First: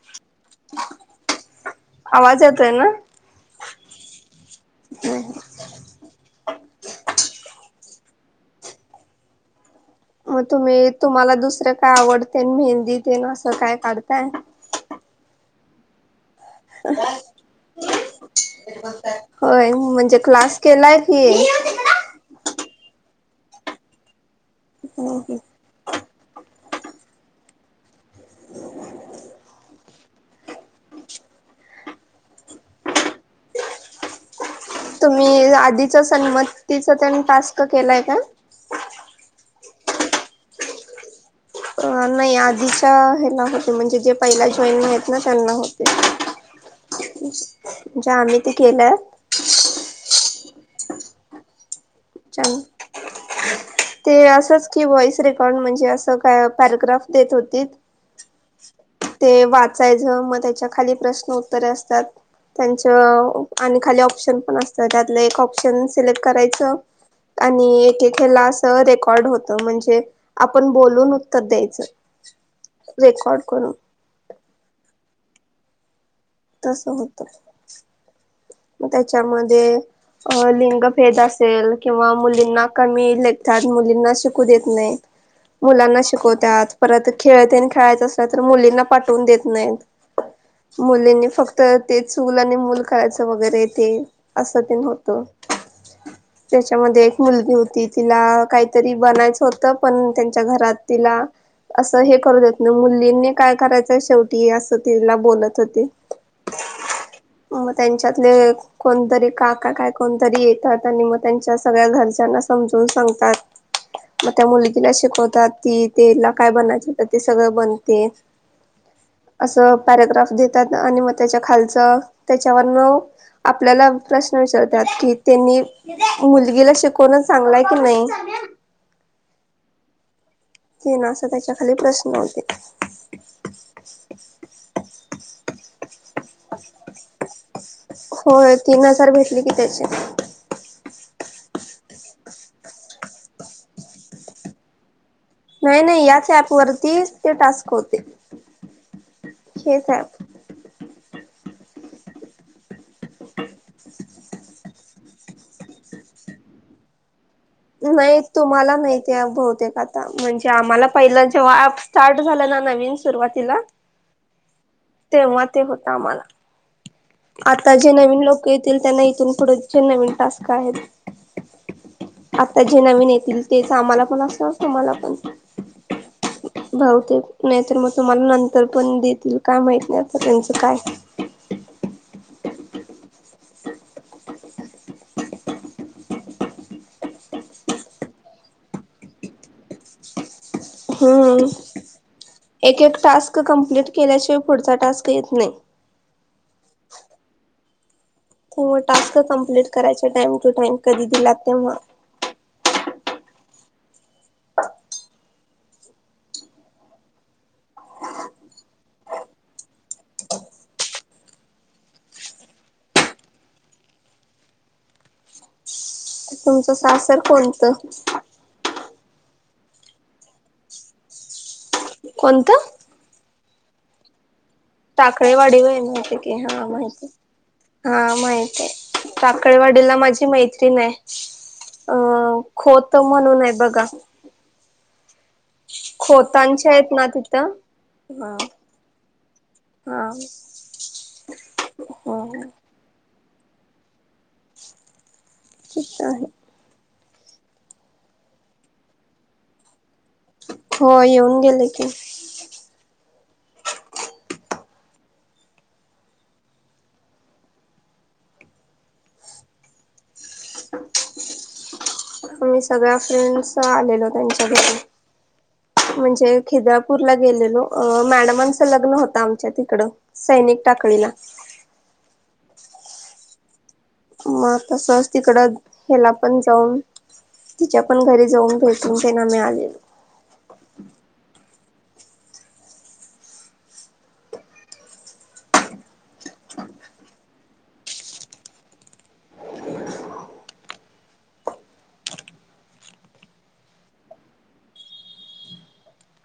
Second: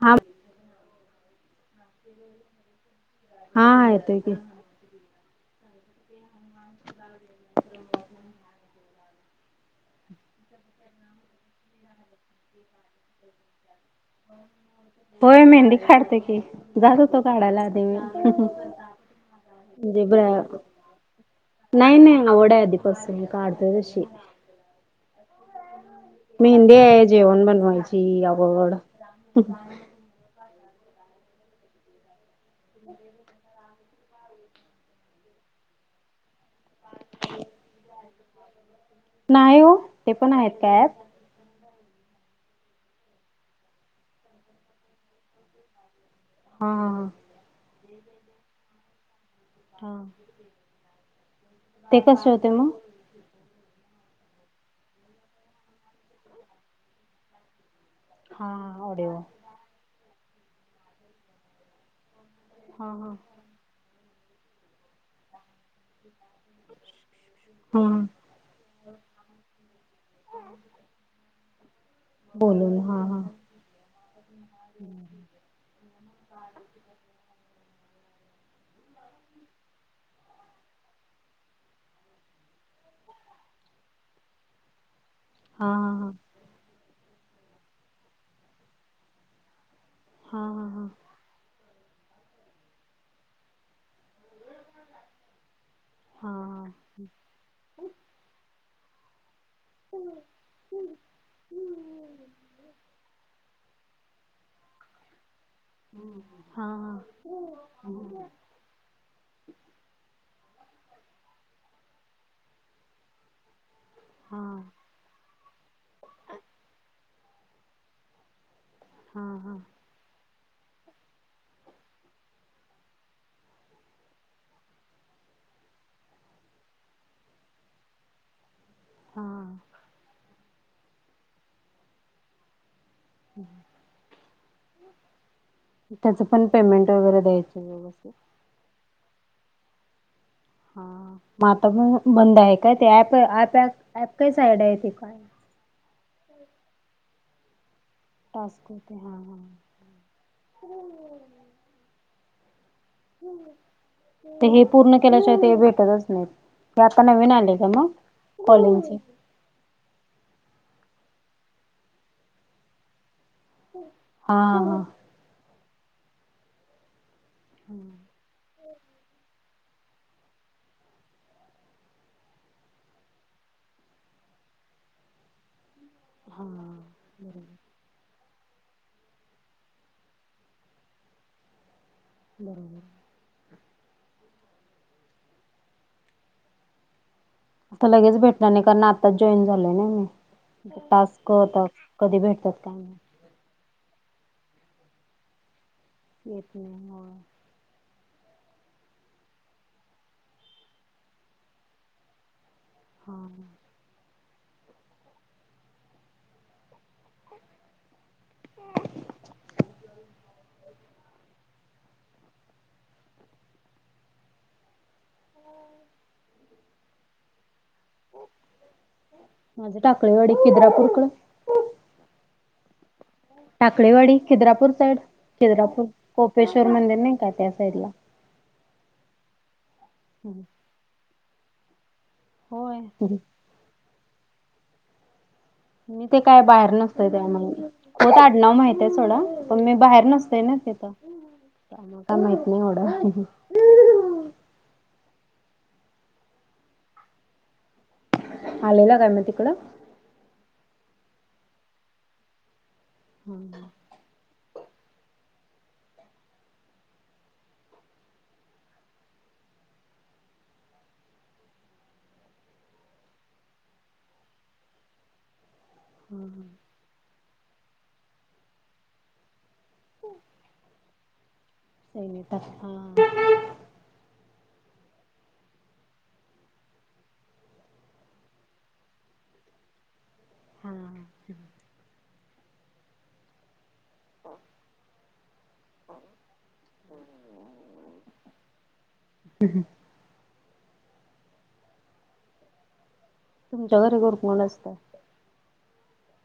ह. आवाज येतोय ना? हा येतोय येतोय. [unintelligible] मग तुम्ही तुम्हाला दुसरं काय आवडते मेहेंदी आण ते असं काय काढताय? होय मेहंदी काढते की जात होत काढायला आधी मी. होय म्हणजे ब क्लास केलाय की नाही नाही ओडा. बसून मी काढते तशी हम्म हम्म. मेहंदी आहे जेवण बनवायची आवड ह [unintelligible] तेच आधीच संनमतीचा त्यानी टास्क केलाय का. नाही हो ते पण आहेत काय. अ नाही आधीच्या ह्याला होते म्हणजे जे पहिल्या जॉईनिंग आहेत ना त्यांना होते. हा हा. जे आम्ही ते केलंय. हा. ते कसे होते मग. ते असंच की व्हॉइस रेकॉर्ड म्हणजे असं का पॅराग्राफ देत होती हा ऑडीओ. खाली प्रश उत्तर असतात आणि आ हा हा. त्यांचा खाली ऑप्शन ऑप्शन पण असतात त्यातलं एक ऑप्शन सिलेक्ट करायचं आणि हा एक ऐकेल अस रेकॉर्ड होत म्हणजे आपण बोलून उत्तर द्यायचं. बोलून हा हा. रेकॉर्ड करून. तस होत मग त्याच्यामध्ये ते अ लिंगभेद असेल किंवा मुलींना कमी लेखतात मुलींना शिकू देत नाही. हा मुलांना शिकवतत परत खेळते आणि खेळायचं असल्या तर मुलींना पाठवून देत नाहीत. हा हा हा. मुलींनी फक्त ते चूल आणि मूल खायचं वगैरे ते असं ते न होतं. हा त्याच्यामध्ये एक मुलगी होती तिला काहीतरी बनायच होत पण त्यांच्या घरात तिला असं हे करू देत नाही मुलींनी काय करायचंय शेवटी असं तिला बोलत. होते. हम्म हम्म. मग त्यांच्यातले कोणतरी काका काय कोण तरी येतात आणि मग त्यांच्या सगळ्या घरच्यांना समजून सांगतात. मग हा हा त्या हा मुलगीला शिकवतात. की तिला काय बनायच ते सगळं बनते हा हा असं पॅरग्राफ देत त्या आणि म त्याच्या खालचं त्याच्यावरन आपल्याला प्रश्न विचारतात की त्यांनी मुलगीला शिकवूनच चांगलाय की नाही. हा. क ना असं त्याच्या खाली प्रश्न होते. [unintelligible] त्याच पण पेमेंट वगैरे द्यायचं व- लिखितचे. हा मगं आता पण बंद आहे काय? ते ऍप-ऍप काय साईड आहे ते काय? नाही.. नाही.. याच ऍप वरती ते टास्क होत. टास्क ते हा.. ऍप हा... ते हे पूर्ण केल्याशिवाय ते भेटतच नाही. हे आता नवीन आले. का मग नाही तुम्हाला कॉलिंगचे नाही ते बहूतेक आता म्हणजे आम्हाला- पहिला जेव्हा ऍप स्टार्ट झालं ना नवीन सुरुवातीला हा हा तेव्हा ते होत. आम्हाला आता जे नवीन लोक येतील त्यांना इथून पुढं. चे नवीन टास्क आहेत. आता जे नवीन येतील तेच आम्हाला पण असणारच तुम्हाला पण. हा भाऊते नाहीत मग त. मला नंतर पण देतील काय माहित नाही त्यांचं काय. बरोबर. आता लगेच भेटणार नाही कारण आताच जॉईन झालय ना मी. टास्क हम्.. होता कधी भेटतात काय एक एक माहित टास्क कंप्लेंट. -प्लीट केल्याशिवाय पुढचा टास्क येत नाही. येत नाही हो. ते मग टास्क कम्प्लीट करायचे टाइम टू टाइम कधी दिला तेव्हा. हा.. हा.. हम. तुमचं सासर कोणतं? माझे टाकळीवाडी खिद्रापूरकडे. कोणतं.? टाकळेवाडी. खिद्रापूर साईड टाकळेवाडी वी खिद्रापूर हा कोपेश्वर मंदिर माहित नाही का त्या साईडला हा माहित आहे. टाकळेवाडीला माझी मैत्रीण आहे. होय अ-खोत म्हणून आहे बघा. मी ते काय बाहेर खोतांच्या आहेत ना नसतय तिथं त्यामुळे खोत हा आडनाव माहितेयं सोडा पण मी बाहेर हा नसतेय ना. हा काय.. आमाला हो माहित नाही एवढं. ठीक आहे. आलेला काय मग तिकडं. हो येऊन गेले की. हम्म.. ह [inaudible] आ-मीही सगळ्या फ्रेंड्स आलेलो त्यांच्या घरी. म्हणजे खिदापूर ला गेलेलो. लो मॅडमांचं लग्न होत आमच्या तिकड सैनिक टाकळीला. हा. मग तसच तिकडं हिला पण जाऊन. तिच्या पण घरी जाऊन भेटून ते ना आ मी आलेलो. हा.. हा.. हम्.. हम्.. तुमच्या घरी कोण कोण असत.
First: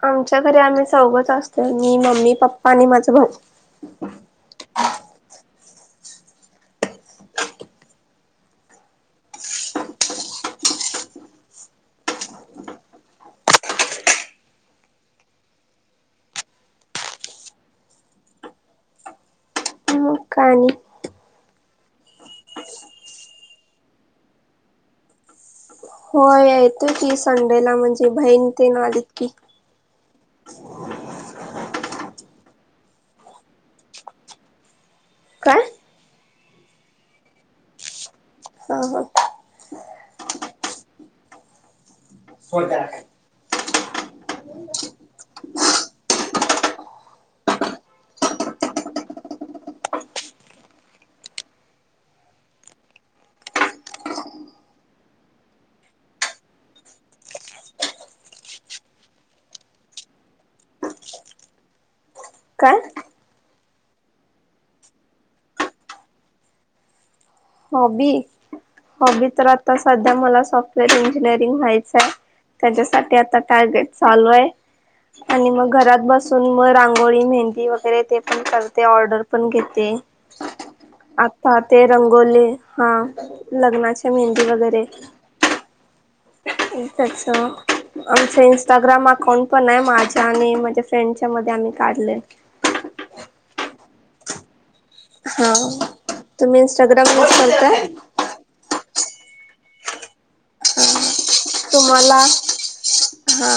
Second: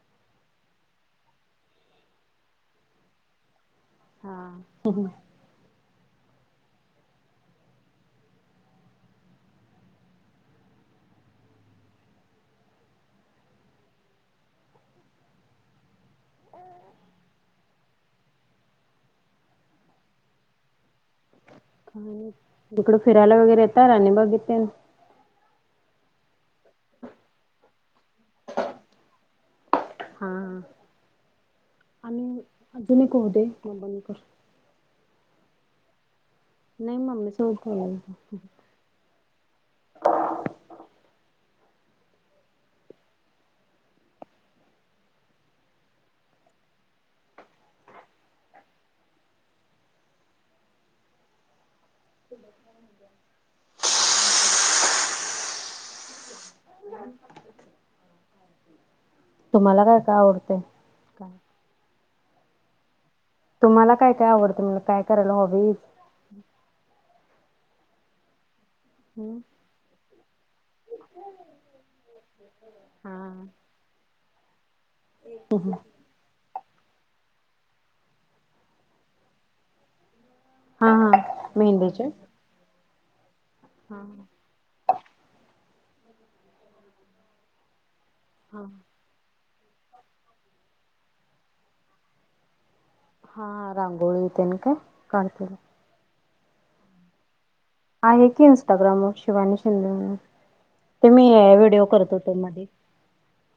आमच्या घरी आम्ही चौघेच असतो मी मम्मी पप्पा आणि माझ भाऊ. हा.. हा.. मग काय आणि नाही इकडं फिरायला वगैरे येतात राणी बागेत तेन. होय येत की संडेला म्हणजे बहीण ते आलेत की. हा आणि अजून एक होऊ दे मग बंद कर. काय? नाही मम्मी सोबत बोलालतो. हा हा स्वर्गात [unintelligible] तुम्हाला काय काय आवडतंय काय? काय तुम्हाला काय काय आवडत म्हणलं, काय करायला हॉबीज्? हॉबी? हॉबी तर आता सध्या मला सॉफ्टवेअर इंजिनिअरिंग व्हायचंय. त्याच्यासाठी आता हा टार्गेट चालू आहे, आणि मग घरात बसून मग रांगोळी, मेहंदी वगैरे ते पण करते ऑर्डर पण घेते. हा हा आता ते मेहंदीचे हा रंगोली हा लग्नाच्या मेहंदी वगैरे. इंस्टाचं, आमचं हा इंस्टाग्राम अकाउंट पण आहे माझ्या आणि माझ्या फ्रेंडच्या मध्ये आम्ही काढलंय. हां रांगोळी तेन काय? काढते. हा, तुम्ही इंस्टाग्राम वर [unintelligible] आहे की इन्स्टाग्रामवर शिवानी शिंदे म्हणून, ते मी अ तुम्हाला हा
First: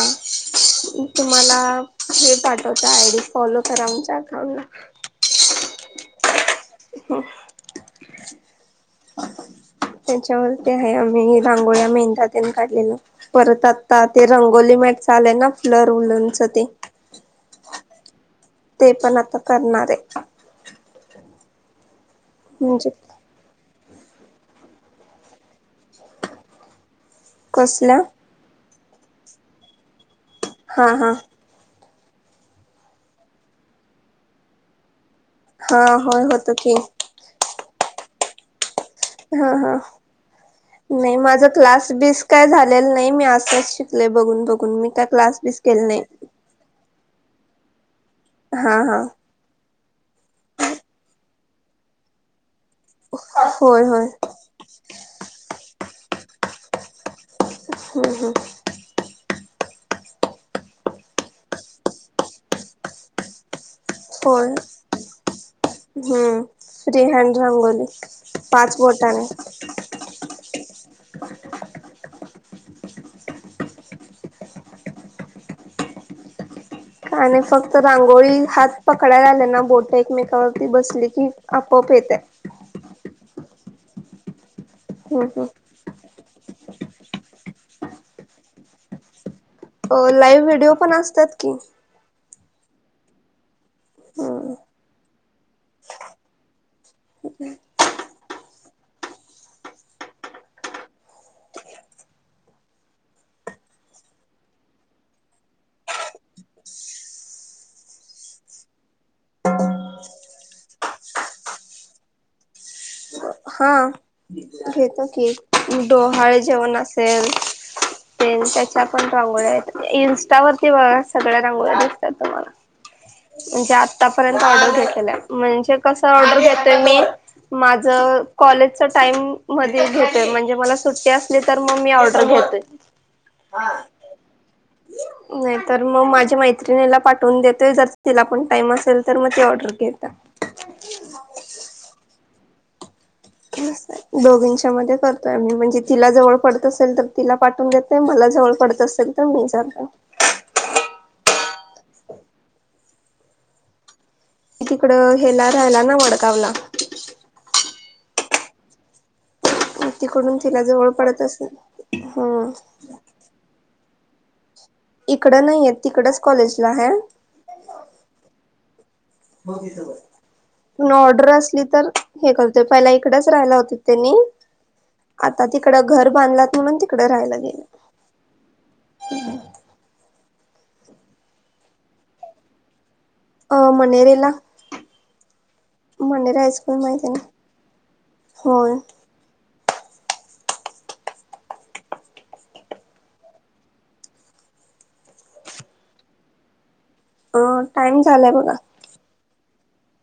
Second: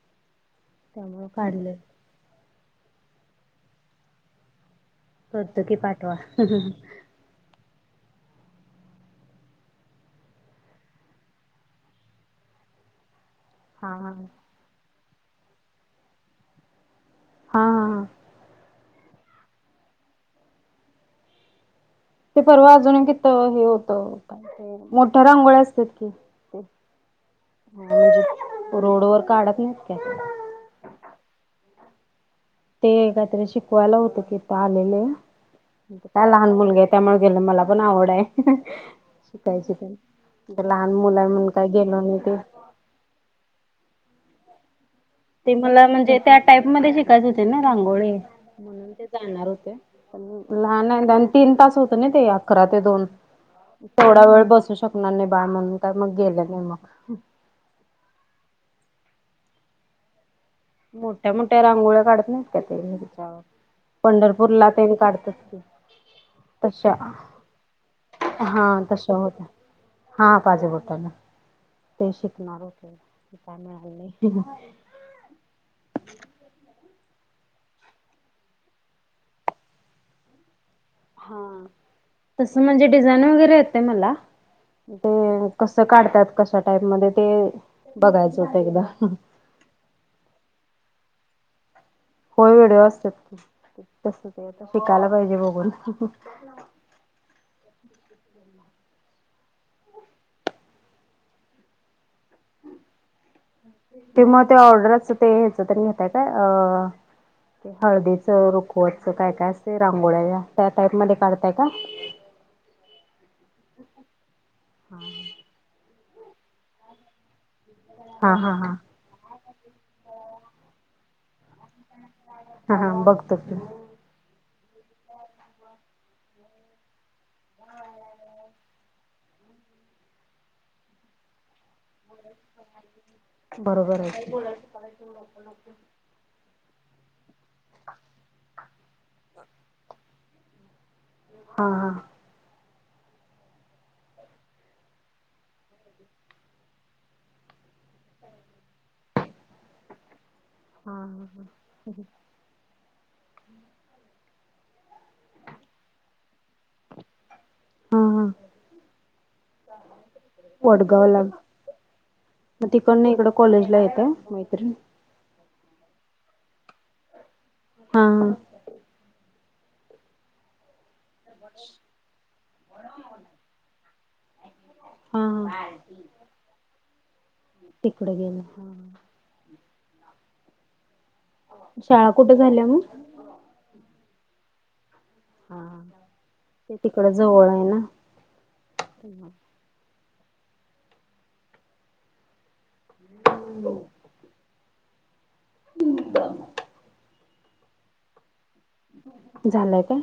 त्यामुळे तुम्हाला काढले हे पाठवते आय डी, फॉलो करा आमच्या अकाउंटला. करतो की पाठवा. त्याच्यावरती आहे आम्ही रांगोळ्या मेहंद्या तेन काढलेलं. परत हा आता हा ते रंगोली मॅटचं‌ आलंय ना फ्लर उलनचं ते. हा हा ते पण आता करणार आहे. ते परवा म्हणजे अजून एक तिथं हे होतं, काय ते मोठ्या रांगोळ्या असतात कि ते. कसल्या? म्हणजे रोडवर काढत नाहीत काय? हा हा. ते काहीतरी शिकवायला होतं तिथं आलेले. हा ते होय काय होत लहान की मुलगी आहे त्यामुळे गेले, मला पण आवड आहे. हा शिकायचं हा तेन. नाही माझं क्लास बीस काय झालेलं नाही, मी असंच शिकले बघून बघून मी त्यात् ते मला म्हणजे त्या टाईप मध्ये शिकायचे होते ना रांगोळी, हा म्हणून हा ते जाणार होते. पण लहान आहे आन तीन तास होतं ना ते आ अकरा ते दोन होय होय तेवढा वेळ बसू शकणार नाही बाळ म्हणून तर मग गेले नाय मग. हम्म हम्म. मोठ्या मोठ्या रांगोळ्या काढत नाहीत का ते हेच्यावर पंढरपूर होय ला तेन् काढतात की. हम्म, तशा फ्री हॅंड रांंगोली हा पाच तशा बोटाने. होत्या हा पाच बोटानं. ते शिकणार होते, ते काय मिळाल नाही. आणि फक्त रांगोळी हात पकडायला आले ना, बोट एकमेकावर ती बसली कि हा. आपोआप येतंय. तसं [unintelligible] वगैरे येते मला, हम्म कसं काढतात? कशा टाईप मध्ये ते बघायचं होतं एकदा. अ लाईव्ह व्हिडिओ पण असतात की. होय व्हिडिओ असतात की, त तसं ते हम्म आता शिकायला पाहिजे बघून. [unintelligible] ते मग ते ऑर्डराचं ते ह्याचं तेन घेताय का? अ ते हळदीचं रुखवतचं काय काय असतंय, रांगोळ्या त्या, त्या टाईप मध्ये काढताय का? [inaudible] हा घेतो की डोहाळे जेवण असेल ते हा हा हा. त्याच्या पण रांगोळ्या आहेत इंस्टावरती बघा सगळ्या रांगोळ्यास हा हा बघत आतापर्यंत ऑर्डर घेत म्हणजे कस ऑर्डर घेतय मी माझ कॉलेज टाईम मध्ये घेतोय म्हणजे मला सुट्टी असली तर मग मी ऑर्डर घेतोय. बरोबर आहे नाही तर मग माझ्या मय ला पाठवून देतोय जर तिला पण टाइम असेल तर मग ती ऑर्डर घता हा हा दोघींच्या मध्ये करतोय म्हणजे तिला जवळ पडत असेल तर तिला पाठून घेतय मला जवळ पडत असेल तर मी ज हो तिकडं हेला राहिला ना वडगावला हा हा तिकडून तिला जवळ वडगाव ला पडत असेल हम्म मग त पण नाही इकडं कॉलेज ला येत मैत्री इकडं नाहीय तिकडच कॉलेजला हाय हा प ऑर्डर असली तर हे करत पहिला इकडच राहिला होते त्यांनी हा आता तिकडं घर बांधल्यात म्हणून तिकडं राहिल्यात तिकुड घेन हा शाळा कुठे झाल्या मग अ मनेरेला हा मांढरा ते हायस्कूल माहिती तिकड आहे ना जवळ ना हो हो कंदीप अ टाइम झालाय बघा झालंय का